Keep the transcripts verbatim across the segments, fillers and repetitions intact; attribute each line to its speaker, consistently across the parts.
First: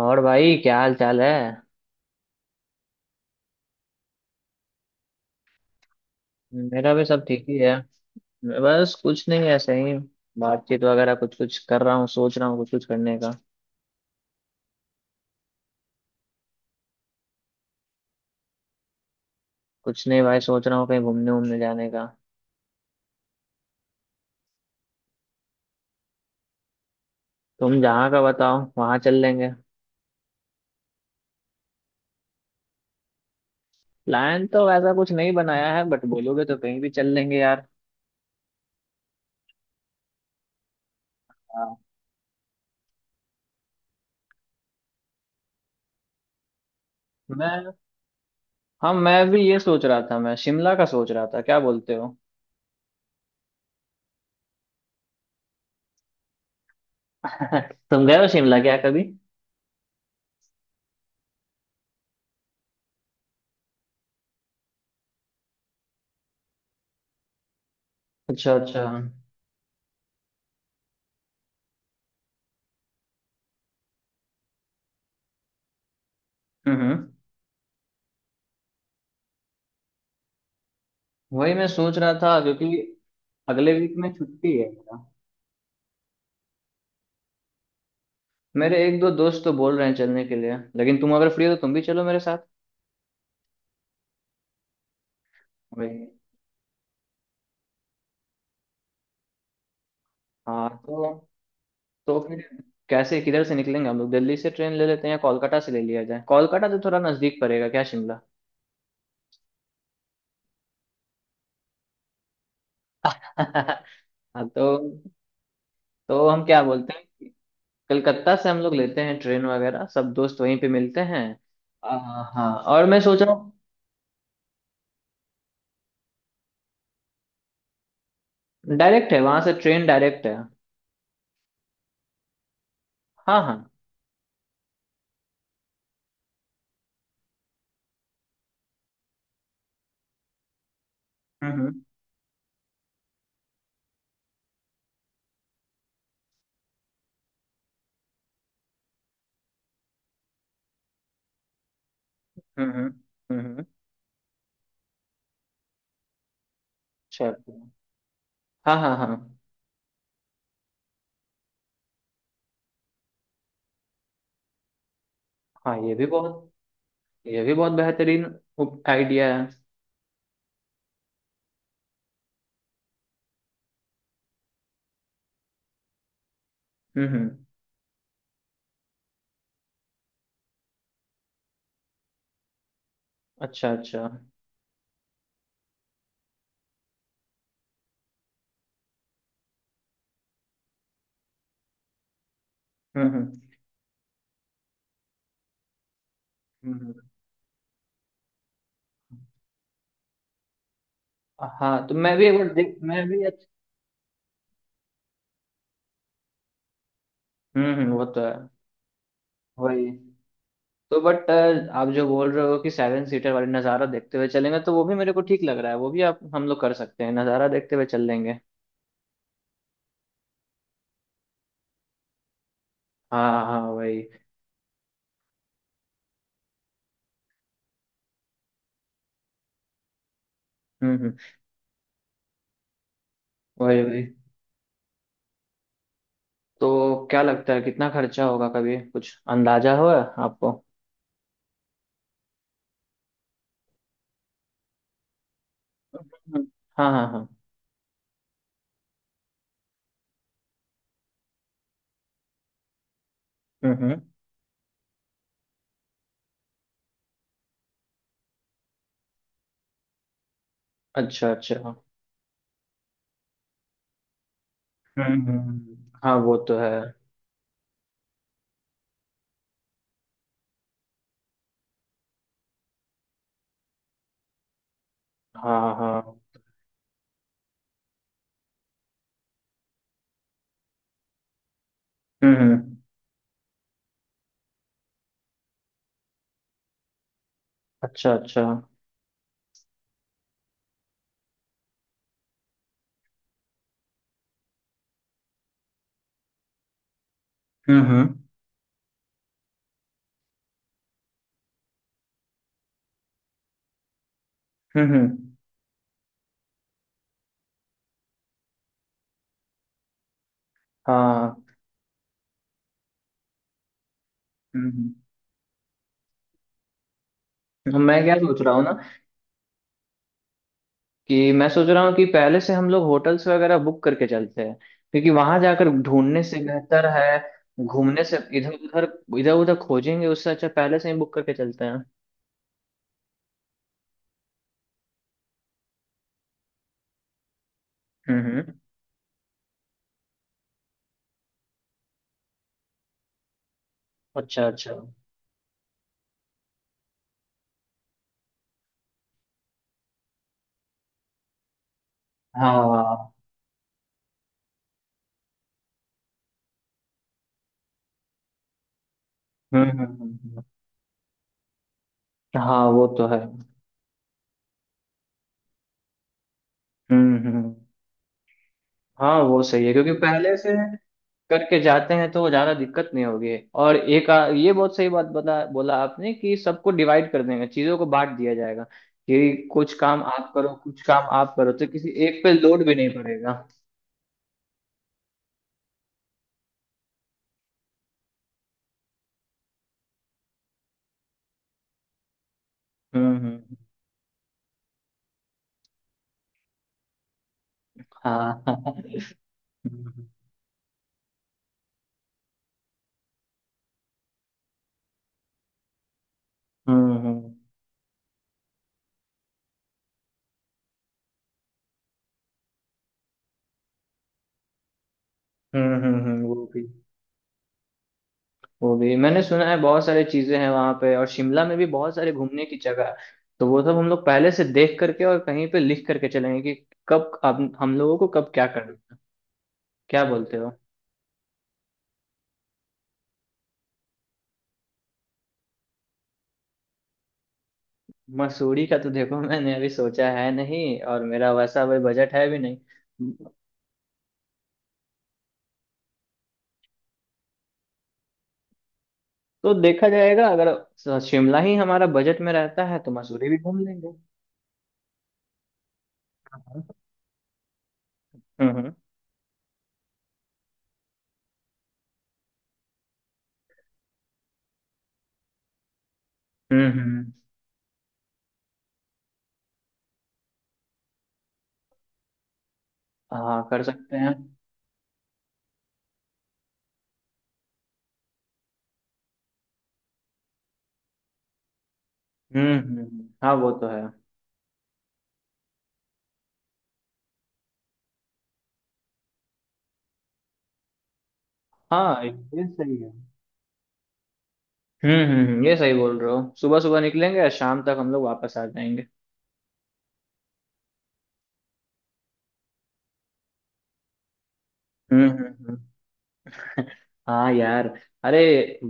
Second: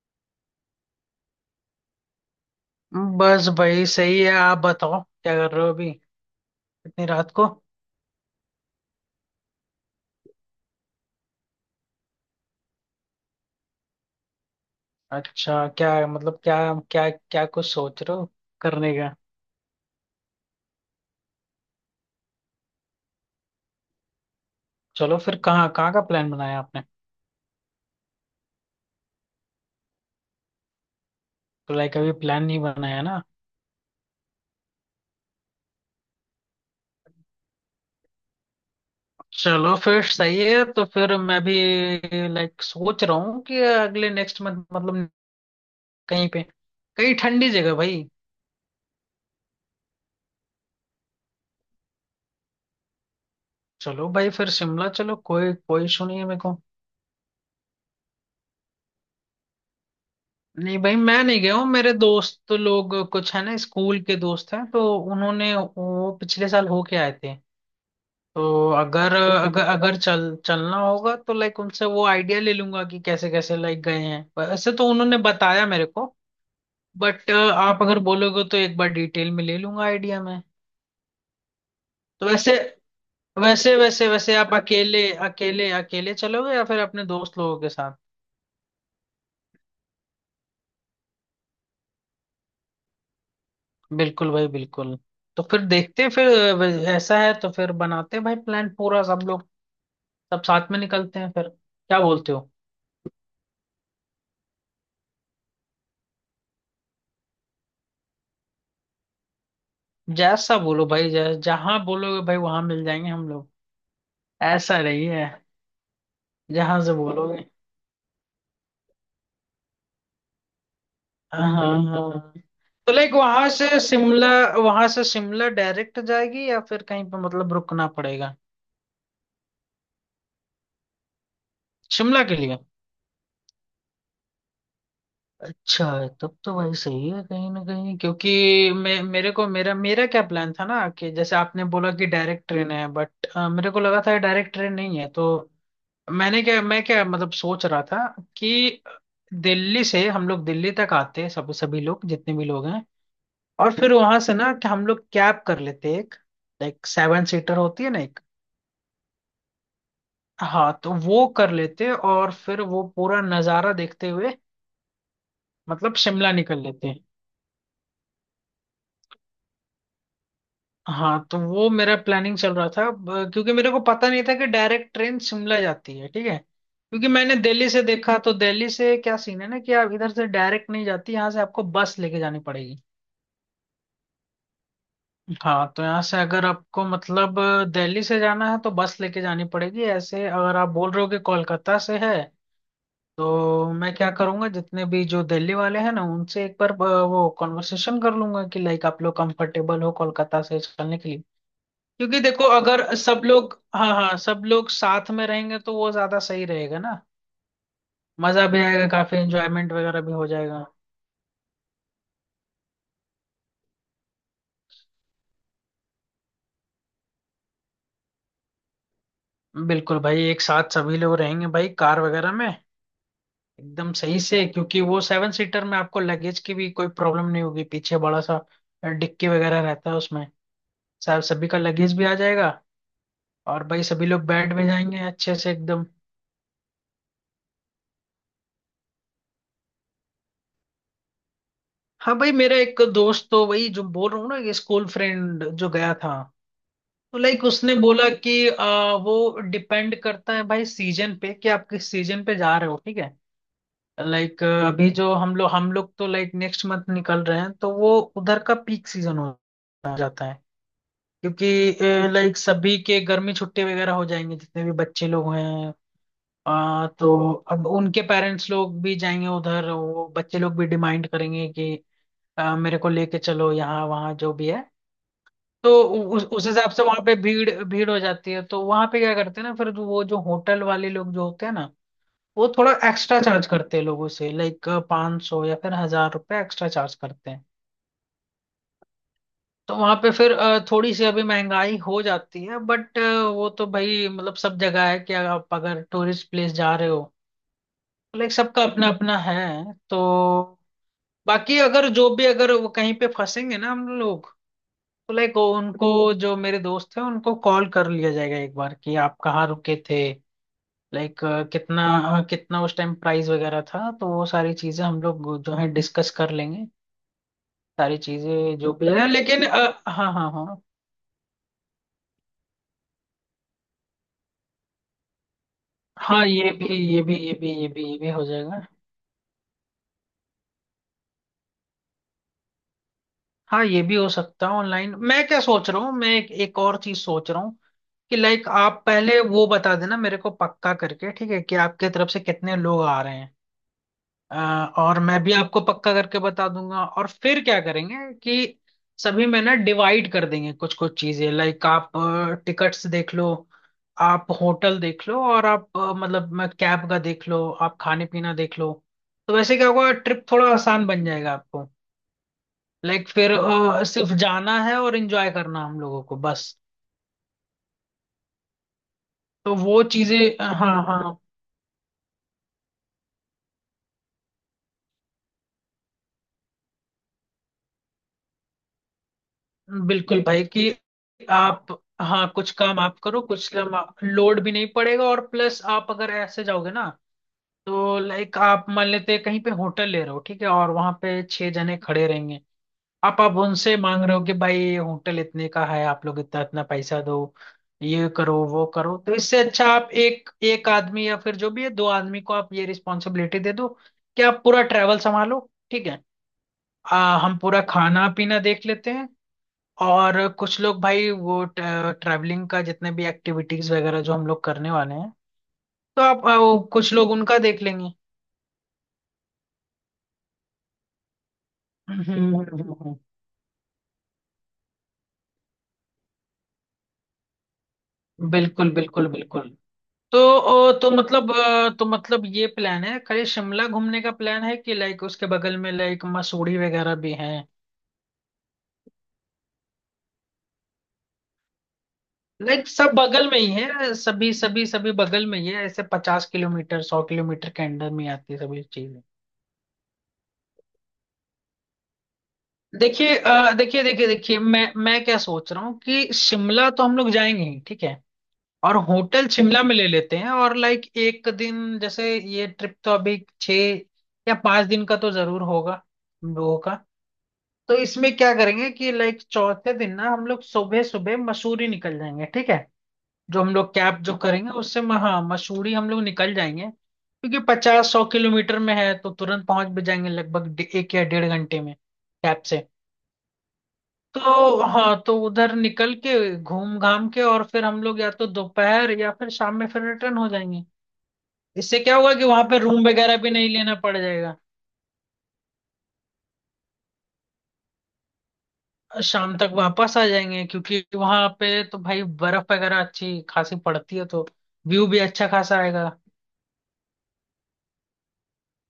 Speaker 1: और भाई क्या हाल चाल है।
Speaker 2: बस भाई सही है। आप बताओ क्या कर रहे हो अभी
Speaker 1: मेरा भी
Speaker 2: इतनी
Speaker 1: सब
Speaker 2: रात
Speaker 1: ठीक
Speaker 2: को।
Speaker 1: ही है। बस कुछ नहीं, ऐसे ही बातचीत वगैरह कुछ कुछ कर रहा हूँ, सोच रहा हूँ कुछ कुछ करने का।
Speaker 2: अच्छा, क्या मतलब क्या क्या क्या कुछ सोच रहे हो करने का।
Speaker 1: कुछ नहीं भाई, सोच रहा हूँ कहीं घूमने घूमने जाने का।
Speaker 2: चलो, फिर कहाँ कहाँ का प्लान बनाया आपने।
Speaker 1: तुम जहाँ का बताओ वहाँ चल लेंगे।
Speaker 2: तो लाइक अभी प्लान नहीं बनाया ना।
Speaker 1: प्लान तो वैसा कुछ नहीं बनाया है, बट बोलोगे तो कहीं भी चल लेंगे यार।
Speaker 2: चलो फिर सही है, तो फिर मैं भी
Speaker 1: हाँ।
Speaker 2: लाइक सोच रहा हूँ कि अगले नेक्स्ट मंथ मतलब कहीं पे, कहीं ठंडी
Speaker 1: मैं,
Speaker 2: जगह भाई।
Speaker 1: हाँ मैं भी ये सोच रहा था, मैं शिमला का सोच रहा था, क्या बोलते हो?
Speaker 2: चलो भाई फिर शिमला चलो। कोई कोई इशू नहीं है मेरे को।
Speaker 1: तुम गए हो शिमला क्या कभी?
Speaker 2: नहीं भाई मैं नहीं गया हूँ। मेरे दोस्त तो लोग कुछ है ना, स्कूल के दोस्त हैं तो उन्होंने वो पिछले साल होके आए थे।
Speaker 1: अच्छा
Speaker 2: तो
Speaker 1: अच्छा, हम्म
Speaker 2: अगर अगर अगर चल चलना होगा तो लाइक उनसे वो आइडिया ले लूंगा कि कैसे कैसे लाइक गए हैं। वैसे तो उन्होंने बताया मेरे को।
Speaker 1: हम्म।
Speaker 2: बट आप अगर बोलोगे तो एक बार डिटेल में ले लूंगा आइडिया में।
Speaker 1: वही मैं सोच रहा
Speaker 2: तो
Speaker 1: था
Speaker 2: वैसे
Speaker 1: क्योंकि अगले
Speaker 2: वैसे
Speaker 1: वीक
Speaker 2: वैसे
Speaker 1: में
Speaker 2: वैसे आप
Speaker 1: छुट्टी है
Speaker 2: अकेले
Speaker 1: मेरा।
Speaker 2: अकेले अकेले चलोगे या फिर अपने दोस्त लोगों के साथ।
Speaker 1: मेरे एक दो दोस्त तो बोल रहे हैं चलने के लिए, लेकिन तुम अगर फ्री हो तो तुम भी चलो मेरे साथ।
Speaker 2: बिल्कुल भाई बिल्कुल। तो फिर
Speaker 1: भाई।
Speaker 2: देखते हैं फिर। अ, ऐसा है तो फिर बनाते हैं भाई प्लान पूरा। सब लोग सब
Speaker 1: हाँ
Speaker 2: साथ में
Speaker 1: तो
Speaker 2: निकलते हैं फिर, क्या
Speaker 1: तो
Speaker 2: बोलते
Speaker 1: फिर
Speaker 2: हो।
Speaker 1: कैसे, किधर से निकलेंगे हम लोग? दिल्ली से ट्रेन ले लेते हैं या कोलकाता से ले लिया जाए? कोलकाता तो थोड़ा नजदीक पड़ेगा क्या शिमला?
Speaker 2: जैसा बोलो भाई, जै, जहाँ बोलोगे भाई वहां मिल जाएंगे हम लोग।
Speaker 1: हाँ।
Speaker 2: ऐसा
Speaker 1: तो
Speaker 2: नहीं है।
Speaker 1: तो हम क्या
Speaker 2: जहां
Speaker 1: बोलते
Speaker 2: से
Speaker 1: हैं कि
Speaker 2: बोलोगे।
Speaker 1: कलकत्ता से हम लोग लेते हैं ट्रेन वगैरह, सब दोस्त वहीं पे मिलते हैं।
Speaker 2: हाँ, हाँ,
Speaker 1: आ,
Speaker 2: हाँ। हाँ।
Speaker 1: हाँ और
Speaker 2: तो
Speaker 1: मैं
Speaker 2: लाइक
Speaker 1: सोच रहा
Speaker 2: वहां
Speaker 1: हूँ।
Speaker 2: से शिमला, वहां से शिमला डायरेक्ट जाएगी या फिर कहीं पे मतलब रुकना पड़ेगा,
Speaker 1: डायरेक्ट है, वहां से ट्रेन डायरेक्ट है।
Speaker 2: शिमला के लिए।
Speaker 1: हाँ हाँ।
Speaker 2: अच्छा है, तब तो भाई सही है कहीं ना कहीं। क्योंकि मैं मेरे को मेरा मेरा क्या प्लान था ना कि जैसे आपने
Speaker 1: हम्म।
Speaker 2: बोला कि डायरेक्ट ट्रेन है बट मेरे को लगा था डायरेक्ट ट्रेन नहीं है। तो मैंने क्या मैं क्या मतलब सोच रहा था कि दिल्ली से हम लोग दिल्ली तक आते हैं, सब सभी लोग जितने भी लोग
Speaker 1: हम्म
Speaker 2: हैं,
Speaker 1: हम्म हम्म हम्म,
Speaker 2: और फिर वहां से ना कि हम लोग कैब कर लेते एक, लाइक सेवन
Speaker 1: अच्छा।
Speaker 2: सीटर होती है ना एक।
Speaker 1: हाँ हाँ हाँ
Speaker 2: हाँ, तो वो कर लेते और फिर वो पूरा नज़ारा देखते हुए,
Speaker 1: हाँ, ये
Speaker 2: मतलब
Speaker 1: भी
Speaker 2: शिमला
Speaker 1: बहुत,
Speaker 2: निकल लेते।
Speaker 1: ये भी बहुत बेहतरीन आइडिया है।
Speaker 2: हाँ तो वो मेरा प्लानिंग चल रहा था, ब- क्योंकि मेरे को पता नहीं था कि डायरेक्ट ट्रेन शिमला जाती है, ठीक है।
Speaker 1: हम्म।
Speaker 2: क्योंकि मैंने
Speaker 1: हम्म
Speaker 2: दिल्ली से देखा तो दिल्ली से क्या सीन है ना कि आप इधर से डायरेक्ट नहीं जाती, यहाँ से आपको बस लेके जानी पड़ेगी।
Speaker 1: अच्छा अच्छा, हम्म।
Speaker 2: हाँ तो यहाँ से अगर आपको मतलब दिल्ली से जाना है तो बस लेके जानी पड़ेगी। ऐसे अगर आप बोल रहे हो कि कोलकाता से है,
Speaker 1: हम्म
Speaker 2: तो मैं क्या करूंगा जितने भी जो दिल्ली वाले हैं ना उनसे एक बार
Speaker 1: हम्म,
Speaker 2: अ,
Speaker 1: हम्म।
Speaker 2: वो कॉन्वर्सेशन कर लूंगा कि लाइक आप लोग कंफर्टेबल हो कोलकाता से चलने के लिए।
Speaker 1: हाँ तो मैं
Speaker 2: क्योंकि
Speaker 1: भी एक
Speaker 2: देखो
Speaker 1: बार देख,
Speaker 2: अगर
Speaker 1: मैं
Speaker 2: सब
Speaker 1: भी।
Speaker 2: लोग, हाँ हाँ, सब लोग साथ में रहेंगे तो वो ज्यादा सही रहेगा ना।
Speaker 1: हम्म हम्म, वो तो है।
Speaker 2: मजा भी आएगा, काफी एंजॉयमेंट
Speaker 1: वही।
Speaker 2: वगैरह भी हो जाएगा।
Speaker 1: तो बट आप जो बोल रहे हो कि सेवन सीटर वाली नज़ारा देखते हुए चलेंगे, तो वो भी मेरे को ठीक लग रहा है, वो भी आप हम लोग कर सकते हैं, नज़ारा देखते हुए चल लेंगे।
Speaker 2: बिल्कुल भाई, एक साथ सभी लोग रहेंगे भाई, कार वगैरह में
Speaker 1: हाँ हाँ,
Speaker 2: एकदम
Speaker 1: वही।
Speaker 2: सही से। क्योंकि वो सेवन सीटर में आपको लगेज की भी कोई प्रॉब्लम नहीं होगी, पीछे बड़ा सा डिक्की वगैरह रहता है उसमें।
Speaker 1: हम्म हम्म
Speaker 2: सब सभी का लगेज भी आ जाएगा, और
Speaker 1: वही
Speaker 2: भाई
Speaker 1: वही
Speaker 2: सभी लोग बैठ भी जाएंगे अच्छे से एकदम।
Speaker 1: तो क्या लगता है, कितना खर्चा होगा? कभी कुछ अंदाजा हुआ है आपको?
Speaker 2: हाँ भाई, मेरा एक दोस्त तो वही जो बोल रहा हूँ ना, ये स्कूल फ्रेंड जो गया
Speaker 1: हम्म,
Speaker 2: था,
Speaker 1: हम्म। हाँ हाँ
Speaker 2: तो
Speaker 1: हाँ।
Speaker 2: लाइक उसने बोला कि आ, वो डिपेंड करता है भाई सीजन पे कि आप किस सीजन पे जा रहे हो, ठीक है।
Speaker 1: हम्म हम्म।
Speaker 2: लाइक अभी जो हम लोग हम लोग तो लाइक नेक्स्ट मंथ निकल रहे हैं, तो वो उधर का पीक सीजन हो जाता है।
Speaker 1: अच्छा अच्छा,
Speaker 2: क्योंकि लाइक सभी के गर्मी छुट्टी वगैरह हो जाएंगे, जितने भी बच्चे
Speaker 1: हम्म।
Speaker 2: लोग हैं।
Speaker 1: हम्म, हाँ वो तो है।
Speaker 2: आ, तो अब उनके पेरेंट्स लोग भी जाएंगे उधर, वो बच्चे लोग भी डिमांड करेंगे कि आ, मेरे को लेके चलो यहाँ वहाँ, जो भी है। तो
Speaker 1: हाँ
Speaker 2: उ-
Speaker 1: हाँ।
Speaker 2: उस उस हिसाब से वहां पे भीड़ भीड़ हो जाती है। तो वहां पे क्या करते हैं ना, फिर वो जो होटल वाले लोग जो होते हैं ना,
Speaker 1: हम्म,
Speaker 2: वो थोड़ा
Speaker 1: हम्म,
Speaker 2: एक्स्ट्रा चार्ज करते हैं लोगों से, लाइक पाँच सौ या फिर हजार रुपए एक्स्ट्रा चार्ज करते हैं।
Speaker 1: अच्छा अच्छा। हम्म,
Speaker 2: तो वहां पे फिर अ, थोड़ी सी अभी महंगाई हो जाती है, बट वो तो भाई मतलब सब जगह है कि आप अगर टूरिस्ट प्लेस जा रहे हो,
Speaker 1: हम्म,
Speaker 2: लाइक सबका अपना अपना है। तो बाकी अगर जो भी अगर वो कहीं पे फंसेंगे ना हम लोग,
Speaker 1: हम्म
Speaker 2: तो
Speaker 1: हम्म,
Speaker 2: लाइक उनको, जो मेरे दोस्त हैं उनको कॉल कर लिया जाएगा एक बार कि आप कहाँ रुके थे, लाइक
Speaker 1: हाँ।
Speaker 2: कितना कितना उस टाइम प्राइस वगैरह था। तो वो सारी चीजें
Speaker 1: हम्म।
Speaker 2: हम लोग जो है डिस्कस कर लेंगे, सारी
Speaker 1: मैं क्या सोच रहा
Speaker 2: चीजें
Speaker 1: हूँ
Speaker 2: जो
Speaker 1: ना,
Speaker 2: भी है। लेकिन अ, हाँ, हाँ, हाँ।
Speaker 1: कि मैं सोच रहा हूँ कि पहले से हम लोग होटल्स वगैरह बुक करके चलते हैं, क्योंकि वहां जाकर ढूंढने
Speaker 2: हाँ
Speaker 1: से
Speaker 2: ये भी
Speaker 1: बेहतर
Speaker 2: ये भी
Speaker 1: है,
Speaker 2: ये भी ये भी ये
Speaker 1: घूमने
Speaker 2: भी
Speaker 1: से
Speaker 2: हो
Speaker 1: इधर
Speaker 2: जाएगा।
Speaker 1: उधर, इधर उधर खोजेंगे, उससे अच्छा पहले से ही बुक करके चलते हैं।
Speaker 2: हाँ ये भी हो सकता है ऑनलाइन। मैं क्या सोच रहा हूँ, मैं एक, एक और चीज सोच रहा हूँ कि
Speaker 1: हम्म,
Speaker 2: लाइक
Speaker 1: हम्म,
Speaker 2: आप पहले वो बता देना मेरे को पक्का करके, ठीक है, कि आपके तरफ से कितने लोग आ रहे हैं। अ,
Speaker 1: अच्छा अच्छा।
Speaker 2: और मैं भी आपको पक्का करके बता दूंगा, और फिर क्या करेंगे कि सभी में ना डिवाइड कर देंगे कुछ कुछ चीजें, लाइक आप टिकट्स
Speaker 1: हाँ।
Speaker 2: देख लो, आप होटल देख लो, और आप अ, मतलब मैं कैब का देख लो, आप खाने पीना देख लो। तो वैसे
Speaker 1: हम्म,
Speaker 2: क्या
Speaker 1: हम्म,
Speaker 2: होगा,
Speaker 1: हम्म,
Speaker 2: ट्रिप
Speaker 1: हम्म।
Speaker 2: थोड़ा आसान बन जाएगा आपको।
Speaker 1: हाँ वो तो
Speaker 2: लाइक
Speaker 1: है।
Speaker 2: फिर अ, सिर्फ जाना है और एंजॉय करना हम लोगों को बस।
Speaker 1: हम्म, हम्म, हाँ वो
Speaker 2: तो
Speaker 1: सही है,
Speaker 2: वो
Speaker 1: क्योंकि
Speaker 2: चीजें,
Speaker 1: पहले से
Speaker 2: हाँ, हाँ,
Speaker 1: करके जाते हैं तो ज्यादा दिक्कत नहीं होगी। और एक आ, ये बहुत सही बात बता बोला आपने कि सबको डिवाइड कर देंगे, चीजों को बांट दिया जाएगा, कि कुछ काम
Speaker 2: बिल्कुल
Speaker 1: आप
Speaker 2: भाई
Speaker 1: करो
Speaker 2: कि
Speaker 1: कुछ काम आप करो, तो
Speaker 2: आप,
Speaker 1: किसी एक
Speaker 2: हाँ
Speaker 1: पे
Speaker 2: कुछ
Speaker 1: लोड भी
Speaker 2: काम
Speaker 1: नहीं
Speaker 2: आप करो,
Speaker 1: पड़ेगा।
Speaker 2: कुछ काम आप- लोड भी नहीं पड़ेगा। और प्लस आप अगर ऐसे जाओगे ना, तो लाइक आप मान लेते हैं कहीं पे होटल ले रहे हो, ठीक है, और वहां पे छह जने खड़े रहेंगे।
Speaker 1: हम्म
Speaker 2: आप अब
Speaker 1: हम्म।
Speaker 2: उनसे मांग रहे हो कि भाई होटल इतने का है, आप लोग इतना इतना पैसा दो, ये
Speaker 1: हाँ।
Speaker 2: करो वो करो,
Speaker 1: हम्म
Speaker 2: तो इससे अच्छा आप एक एक आदमी या फिर जो भी है दो आदमी को आप ये रिस्पॉन्सिबिलिटी दे दो कि आप पूरा ट्रैवल संभालो, ठीक है।
Speaker 1: हम्म
Speaker 2: आ,
Speaker 1: हम्म
Speaker 2: हम पूरा खाना पीना देख लेते हैं। और कुछ लोग भाई वो ट्रैवलिंग का जितने भी एक्टिविटीज वगैरह जो हम लोग करने वाले हैं,
Speaker 1: हम्म हम्म,
Speaker 2: तो
Speaker 1: हम्म,
Speaker 2: आप अ,
Speaker 1: वो
Speaker 2: वो
Speaker 1: भी,
Speaker 2: कुछ लोग उनका देख लेंगे।
Speaker 1: वो भी मैंने सुना है बहुत सारी चीजें हैं वहां पे, और शिमला में भी बहुत
Speaker 2: हम्म,
Speaker 1: सारे
Speaker 2: हम्म,
Speaker 1: घूमने की जगह है,
Speaker 2: हम्म।
Speaker 1: तो वो सब हम लोग पहले से देख करके और कहीं पे लिख करके चलेंगे कि कब, अब हम लोगों को कब क्या
Speaker 2: बिल्कुल,
Speaker 1: करना है।
Speaker 2: बिल्कुल, बिल्कुल।
Speaker 1: क्या
Speaker 2: तो
Speaker 1: बोलते हो?
Speaker 2: ओ, तो मतलब अ, तो मतलब ये प्लान है, खाली शिमला घूमने का प्लान है कि लाइक उसके बगल में लाइक मसूरी वगैरह भी हैं।
Speaker 1: मसूरी का तो देखो मैंने अभी सोचा है नहीं, और मेरा वैसा अभी बजट है भी नहीं।
Speaker 2: लाइक सब बगल में ही है, सभी सभी सभी बगल में ही है, ऐसे पचास किलोमीटर सौ किलोमीटर के अंडर में आती है सभी चीज।
Speaker 1: तो देखा जाएगा अगर स- शिमला ही हमारा बजट में रहता है तो
Speaker 2: देखिए
Speaker 1: मसूरी भी
Speaker 2: अ,
Speaker 1: घूम
Speaker 2: देखिए
Speaker 1: लेंगे।
Speaker 2: देखिए देखिए, मैं मैं क्या सोच रहा हूँ कि शिमला
Speaker 1: हाँ।
Speaker 2: तो हम लोग जाएंगे ही, ठीक है।
Speaker 1: हम्म।
Speaker 2: और होटल शिमला में ले लेते हैं, और लाइक एक दिन जैसे, ये ट्रिप तो अभी छः या पाँच दिन का तो जरूर होगा हम लोगों
Speaker 1: हम्म
Speaker 2: का।
Speaker 1: हम्म,
Speaker 2: तो इसमें क्या करेंगे कि लाइक चौथे दिन ना हम लोग सुबह सुबह मसूरी निकल जाएंगे, ठीक है। जो
Speaker 1: हाँ
Speaker 2: हम
Speaker 1: कर
Speaker 2: लोग
Speaker 1: सकते
Speaker 2: कैब
Speaker 1: हैं।
Speaker 2: जो करेंगे उससे म- हाँ मसूरी हम लोग निकल जाएंगे, क्योंकि पचास सौ किलोमीटर में है तो तुरंत पहुंच भी जाएंगे, लगभग डे- एक या डेढ़ घंटे में कैब
Speaker 1: हम्म
Speaker 2: से।
Speaker 1: हम्म हम्म, हाँ वो तो है।
Speaker 2: तो हाँ, तो उधर निकल के घूम घाम के और फिर हम लोग या तो दोपहर या फिर शाम में फिर रिटर्न हो जाएंगे। इससे क्या
Speaker 1: हाँ
Speaker 2: होगा कि वहां
Speaker 1: ये
Speaker 2: पे
Speaker 1: सही
Speaker 2: रूम
Speaker 1: है।
Speaker 2: वगैरह भी नहीं लेना पड़ जाएगा।
Speaker 1: हम्म हम्म हम्म, ये सही बोल रहे हो, सुबह सुबह निकलेंगे और शाम तक हम लोग वापस आ जाएंगे।
Speaker 2: शाम तक वापस आ जाएंगे, क्योंकि वहां पे तो भाई बर्फ वगैरह अच्छी खासी पड़ती है, तो व्यू भी
Speaker 1: हम्म
Speaker 2: अच्छा
Speaker 1: हम्म हम्म।
Speaker 2: खासा आएगा।
Speaker 1: हाँ यार, अरे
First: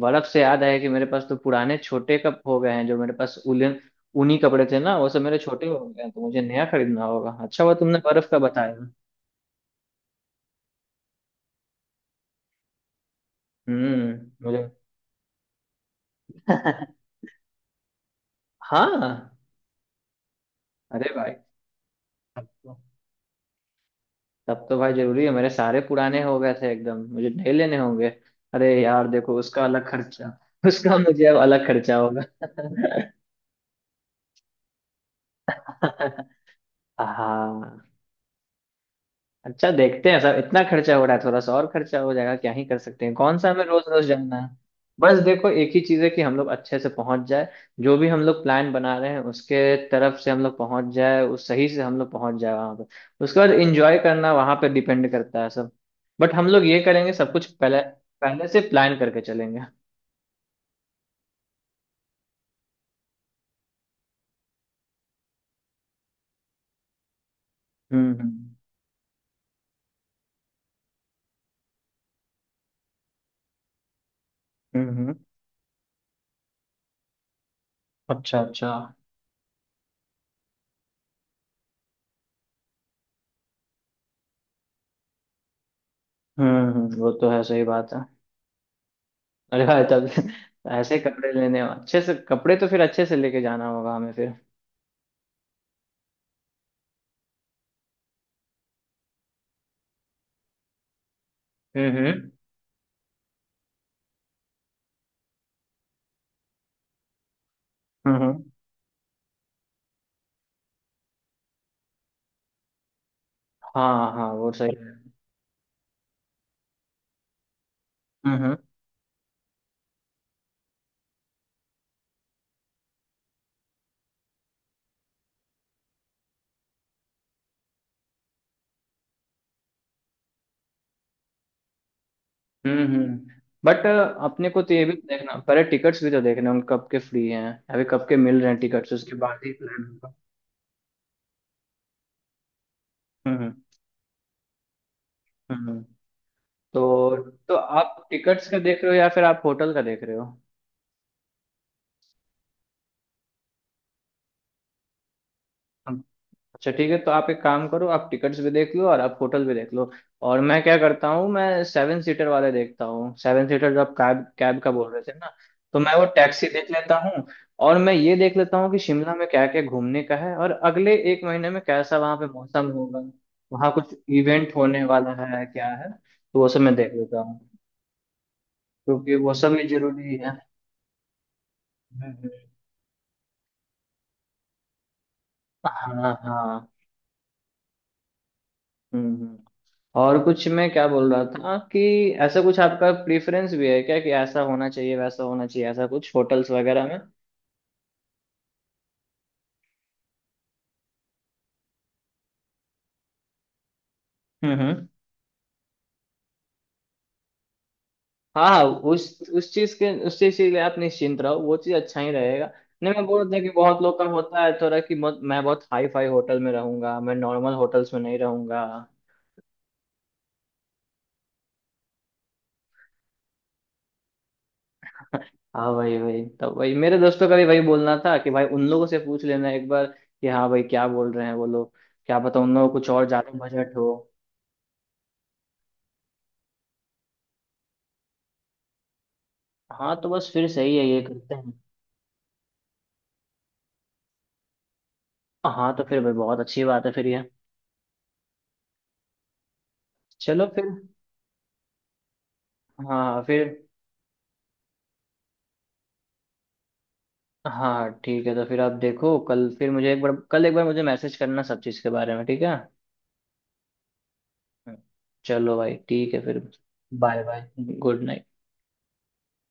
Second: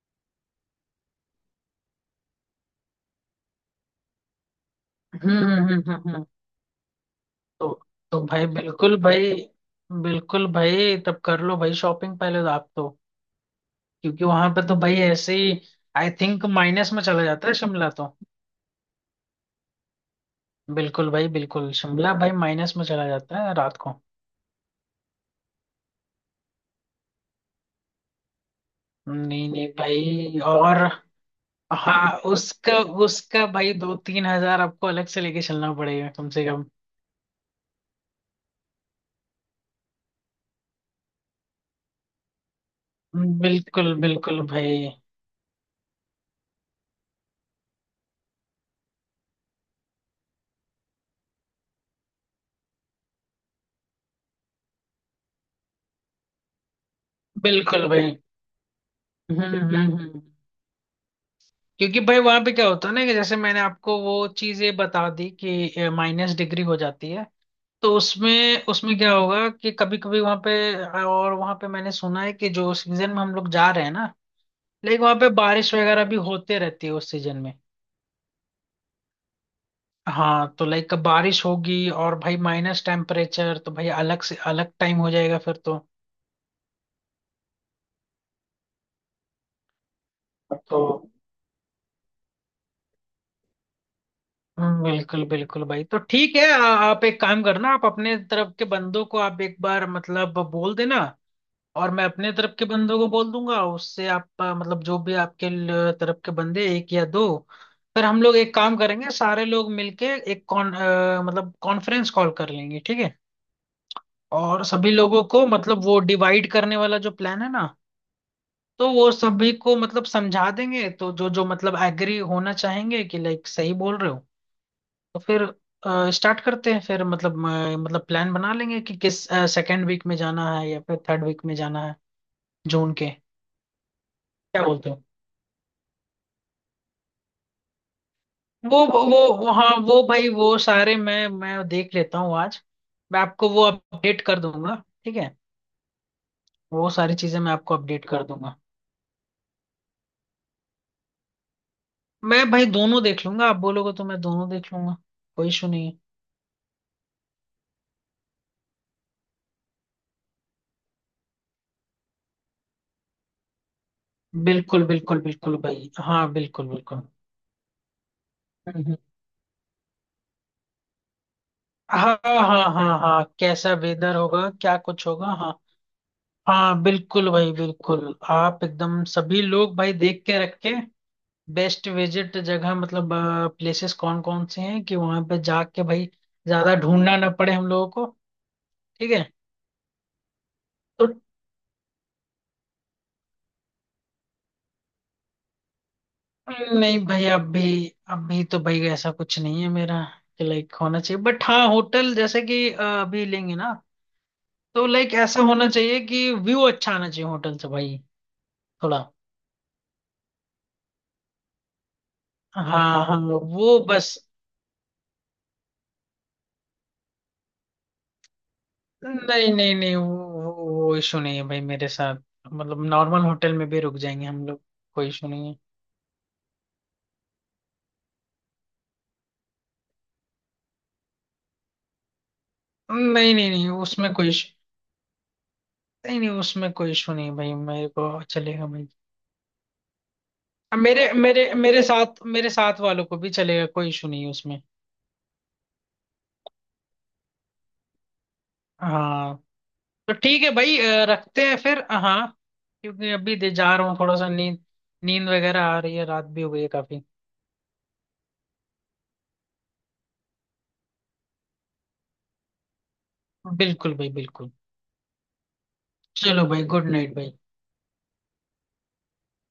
Speaker 1: बर्फ से याद आया कि मेरे पास तो पुराने छोटे कप हो गए हैं, जो मेरे पास उलन, ऊनी कपड़े थे ना, वो सब
Speaker 2: हम्म,
Speaker 1: मेरे
Speaker 2: हम्म,
Speaker 1: छोटे हो
Speaker 2: हम्म,
Speaker 1: गए हैं,
Speaker 2: हम्म,
Speaker 1: तो
Speaker 2: हम्म।
Speaker 1: मुझे नया खरीदना होगा। अच्छा
Speaker 2: तो
Speaker 1: हुआ तुमने
Speaker 2: तो
Speaker 1: बर्फ का
Speaker 2: भाई
Speaker 1: बताया।
Speaker 2: बिल्कुल भाई, बिल्कुल भाई तब कर लो भाई शॉपिंग पहले तो, आप तो। क्योंकि
Speaker 1: हम्म,
Speaker 2: वहां पे
Speaker 1: मुझे।
Speaker 2: तो भाई ऐसे ही आई थिंक माइनस में चला जाता है शिमला तो।
Speaker 1: हाँ।
Speaker 2: बिल्कुल
Speaker 1: अरे
Speaker 2: भाई
Speaker 1: भाई,
Speaker 2: बिल्कुल, शिमला भाई माइनस में चला जाता है रात को।
Speaker 1: तब तो भाई जरूरी है, मेरे सारे पुराने हो गए थे एकदम, मुझे नए लेने होंगे। अरे यार देखो
Speaker 2: नहीं
Speaker 1: उसका
Speaker 2: नहीं
Speaker 1: अलग खर्चा,
Speaker 2: भाई। और
Speaker 1: उसका मुझे अब अलग खर्चा
Speaker 2: हाँ
Speaker 1: होगा।
Speaker 2: उसका, उसका भाई दो तीन हजार आपको अलग से लेके चलना पड़ेगा कम से कम।
Speaker 1: हाँ। अच्छा देखते हैं सर, इतना खर्चा हो रहा है थोड़ा सा और खर्चा हो जाएगा, क्या ही कर सकते हैं, कौन सा हमें रोज
Speaker 2: बिल्कुल,
Speaker 1: रोज जाना
Speaker 2: बिल्कुल
Speaker 1: है।
Speaker 2: भाई,
Speaker 1: बस देखो एक ही चीज है कि हम लोग अच्छे से पहुंच जाए, जो भी हम लोग प्लान बना रहे हैं उसके तरफ से हम लोग पहुंच जाए, उस सही से हम लोग पहुंच जाए वहां पर, उसके बाद एंजॉय करना वहां पर डिपेंड करता है सब। बट हम लोग ये करेंगे सब कुछ पहले,
Speaker 2: बिल्कुल भाई।
Speaker 1: पहले से प्लान करके
Speaker 2: हम्म,
Speaker 1: चलेंगे।
Speaker 2: हम्म, हम्म। क्योंकि भाई वहां पे क्या होता है ना कि जैसे मैंने आपको वो चीजें बता दी कि माइनस डिग्री हो जाती है। तो
Speaker 1: हम्म हम्म
Speaker 2: उसमें उसमें क्या होगा कि कभी कभी वहां पे, और वहां पे मैंने सुना है कि जो सीजन में हम लोग जा रहे हैं ना,
Speaker 1: हम्म
Speaker 2: लाइक
Speaker 1: हम्म।
Speaker 2: वहां पे बारिश वगैरह भी होते रहती है उस सीजन में।
Speaker 1: अच्छा अच्छा।
Speaker 2: हाँ तो लाइक बारिश होगी, और भाई माइनस टेम्परेचर तो भाई अलग से अलग टाइम हो जाएगा फिर तो।
Speaker 1: हम्म हम्म, वो तो है, सही बात है। अरे भाई तब
Speaker 2: तो
Speaker 1: ऐसे कपड़े लेने, अच्छे से कपड़े तो फिर अच्छे से लेके जाना होगा हमें फिर।
Speaker 2: हम्म, बिल्कुल बिल्कुल भाई। तो ठीक है, आ, आप एक काम करना, आप अपने तरफ के बंदों को आप एक बार मतलब बोल देना, और
Speaker 1: हम्म
Speaker 2: मैं
Speaker 1: हम्म
Speaker 2: अपने तरफ के बंदों को बोल दूंगा। उससे आप आ, मतलब जो भी आपके ल- तरफ के बंदे, एक या दो, फिर हम लोग
Speaker 1: हम्म,
Speaker 2: एक काम करेंगे, सारे लोग मिलके एक कॉन आ, मतलब कॉन्फ्रेंस कॉल कर लेंगे, ठीक है।
Speaker 1: हाँ हाँ वो
Speaker 2: और
Speaker 1: सही
Speaker 2: सभी
Speaker 1: है।
Speaker 2: लोगों को मतलब वो डिवाइड करने वाला जो प्लान है ना,
Speaker 1: हम्म
Speaker 2: तो वो सभी को मतलब समझा देंगे, तो जो जो मतलब एग्री होना चाहेंगे कि लाइक सही बोल रहे हो, तो फिर स्टार्ट करते हैं। फिर मतलब अ, मतलब प्लान बना लेंगे कि किस सेकेंड वीक में जाना है या फिर थर्ड वीक में जाना है,
Speaker 1: हम्म
Speaker 2: जून के।
Speaker 1: हम्म बट अपने को
Speaker 2: क्या
Speaker 1: तो ये
Speaker 2: बोलते
Speaker 1: भी
Speaker 2: हो।
Speaker 1: तो देखना, पहले टिकट्स भी तो देखना उन कब के फ्री हैं, अभी कब के मिल रहे हैं
Speaker 2: वो
Speaker 1: टिकट्स,
Speaker 2: वो
Speaker 1: उसके बाद ही
Speaker 2: वो- हाँ
Speaker 1: प्लान
Speaker 2: वो
Speaker 1: होगा।
Speaker 2: भाई, वो सारे मैं मैं देख लेता हूँ आज, मैं आपको
Speaker 1: हम्म।
Speaker 2: वो अपडेट कर दूंगा, ठीक है।
Speaker 1: हम्म
Speaker 2: वो सारी
Speaker 1: तो
Speaker 2: चीजें मैं
Speaker 1: तो
Speaker 2: आपको अपडेट
Speaker 1: आप
Speaker 2: कर
Speaker 1: टिकट्स
Speaker 2: दूंगा।
Speaker 1: का देख रहे हो या फिर आप होटल का देख रहे
Speaker 2: मैं भाई दोनों देख लूंगा, आप बोलोगे तो मैं दोनों देख लूंगा, कोई इशू
Speaker 1: हो?
Speaker 2: नहीं।
Speaker 1: अच्छा ठीक है, तो आप एक काम करो, आप टिकट्स भी देख लो और आप होटल भी देख लो, और मैं क्या करता हूँ, मैं सेवन सीटर वाले देखता हूँ, सेवन सीटर जो आप कैब
Speaker 2: है
Speaker 1: कैब का
Speaker 2: बिल्कुल,
Speaker 1: बोल रहे थे
Speaker 2: बिल्कुल,
Speaker 1: ना,
Speaker 2: बिल्कुल
Speaker 1: तो
Speaker 2: भाई,
Speaker 1: मैं वो
Speaker 2: हाँ
Speaker 1: टैक्सी
Speaker 2: बिल्कुल
Speaker 1: देख लेता
Speaker 2: बिल्कुल।
Speaker 1: हूँ। और मैं ये देख लेता हूँ कि
Speaker 2: हम्म, हम्म।
Speaker 1: शिमला में क्या क्या घूमने का है, और अगले एक महीने में कैसा वहाँ
Speaker 2: हाँ,
Speaker 1: पे
Speaker 2: हाँ,
Speaker 1: मौसम
Speaker 2: हाँ,
Speaker 1: होगा,
Speaker 2: हाँ,
Speaker 1: वहाँ
Speaker 2: कैसा
Speaker 1: कुछ
Speaker 2: वेदर होगा
Speaker 1: इवेंट
Speaker 2: क्या
Speaker 1: होने
Speaker 2: कुछ
Speaker 1: वाला
Speaker 2: होगा,
Speaker 1: है
Speaker 2: हाँ।
Speaker 1: क्या है, तो वो सब मैं
Speaker 2: हाँ
Speaker 1: देख लेता
Speaker 2: बिल्कुल
Speaker 1: हूँ,
Speaker 2: भाई बिल्कुल, आप एकदम
Speaker 1: क्योंकि वो
Speaker 2: सभी
Speaker 1: सब भी
Speaker 2: लोग भाई
Speaker 1: जरूरी
Speaker 2: देख के
Speaker 1: है।
Speaker 2: रख के, बेस्ट
Speaker 1: हम्म, हम्म।
Speaker 2: विजिट जगह मतलब प्लेसेस कौन कौन से हैं, कि वहां पे जाके भाई
Speaker 1: हाँ हाँ।
Speaker 2: ज्यादा ढूंढना ना पड़े हम लोगों को, ठीक
Speaker 1: हम्म।
Speaker 2: है।
Speaker 1: हम्म। और कुछ, मैं क्या
Speaker 2: तो
Speaker 1: बोल रहा था कि ऐसा कुछ आपका प्रेफरेंस भी है क्या, कि ऐसा होना चाहिए वैसा होना चाहिए, ऐसा कुछ होटल्स
Speaker 2: हम्म,
Speaker 1: वगैरह में?
Speaker 2: नहीं भाई अभी, अभी तो भाई ऐसा कुछ नहीं है मेरा कि लाइक होना चाहिए। बट हाँ होटल जैसे कि अ, अभी लेंगे ना,
Speaker 1: हम्म हम्म।
Speaker 2: तो लाइक ऐसा होना चाहिए कि व्यू अच्छा आना चाहिए होटल से भाई,
Speaker 1: हाँ हाँ,
Speaker 2: थोड़ा।
Speaker 1: उस उस चीज के, उस चीज के लिए आप निश्चिंत रहो, वो चीज अच्छा ही रहेगा। नहीं मैं
Speaker 2: हाँ, हाँ।
Speaker 1: बोल रहा था कि
Speaker 2: वो
Speaker 1: बहुत लोग का
Speaker 2: बस,
Speaker 1: होता है थोड़ा कि बहुत- मैं बहुत हाई फाई होटल में रहूंगा, मैं नॉर्मल होटल्स में नहीं रहूंगा।
Speaker 2: नहीं, नहीं, नहीं। वो वो इशू नहीं है भाई मेरे साथ, मतलब नॉर्मल होटल में भी रुक जाएंगे हम लोग, कोई इशू नहीं है।
Speaker 1: हाँ वही, वही तो, वही मेरे दोस्तों का भी वही बोलना था कि भाई उन लोगों से पूछ लेना एक बार कि हाँ भाई क्या बोल रहे हैं वो लोग, क्या पता उन लोगों को कुछ और ज्यादा
Speaker 2: नहीं, नहीं, नहीं,
Speaker 1: बजट हो।
Speaker 2: उसमें कोई इशू नहीं, नहीं उसमें कोई इशू नहीं है भाई, मेरे को चलेगा भाई।
Speaker 1: हाँ तो बस फिर सही
Speaker 2: अब
Speaker 1: है, ये
Speaker 2: मेरे
Speaker 1: करते
Speaker 2: मेरे
Speaker 1: हैं।
Speaker 2: मेरे साथ मेरे साथ वालों को भी चलेगा, कोई इशू नहीं है उसमें।
Speaker 1: हाँ तो फिर भाई बहुत अच्छी बात है फिर ये।
Speaker 2: हाँ, तो ठीक
Speaker 1: चलो
Speaker 2: है
Speaker 1: फिर।
Speaker 2: भाई, अ, रखते हैं फिर, अ, हाँ।
Speaker 1: हाँ।
Speaker 2: क्योंकि
Speaker 1: हाँ,
Speaker 2: अभी
Speaker 1: फिर।
Speaker 2: दे जा रहा हूँ थोड़ा सा, नींद, नींद वगैरह आ रही है, रात भी हो गई है काफी।
Speaker 1: हाँ हाँ, ठीक है, तो फिर आप देखो, कल फिर मुझे एक बार, कल एक बार मुझे मैसेज करना सब चीज़ के बारे में, ठीक है।
Speaker 2: बिल्कुल भाई, बिल्कुल।
Speaker 1: चलो भाई ठीक है फिर।
Speaker 2: चलो भाई, गुड नाइट
Speaker 1: बाय
Speaker 2: भाई।
Speaker 1: बाय। Good night.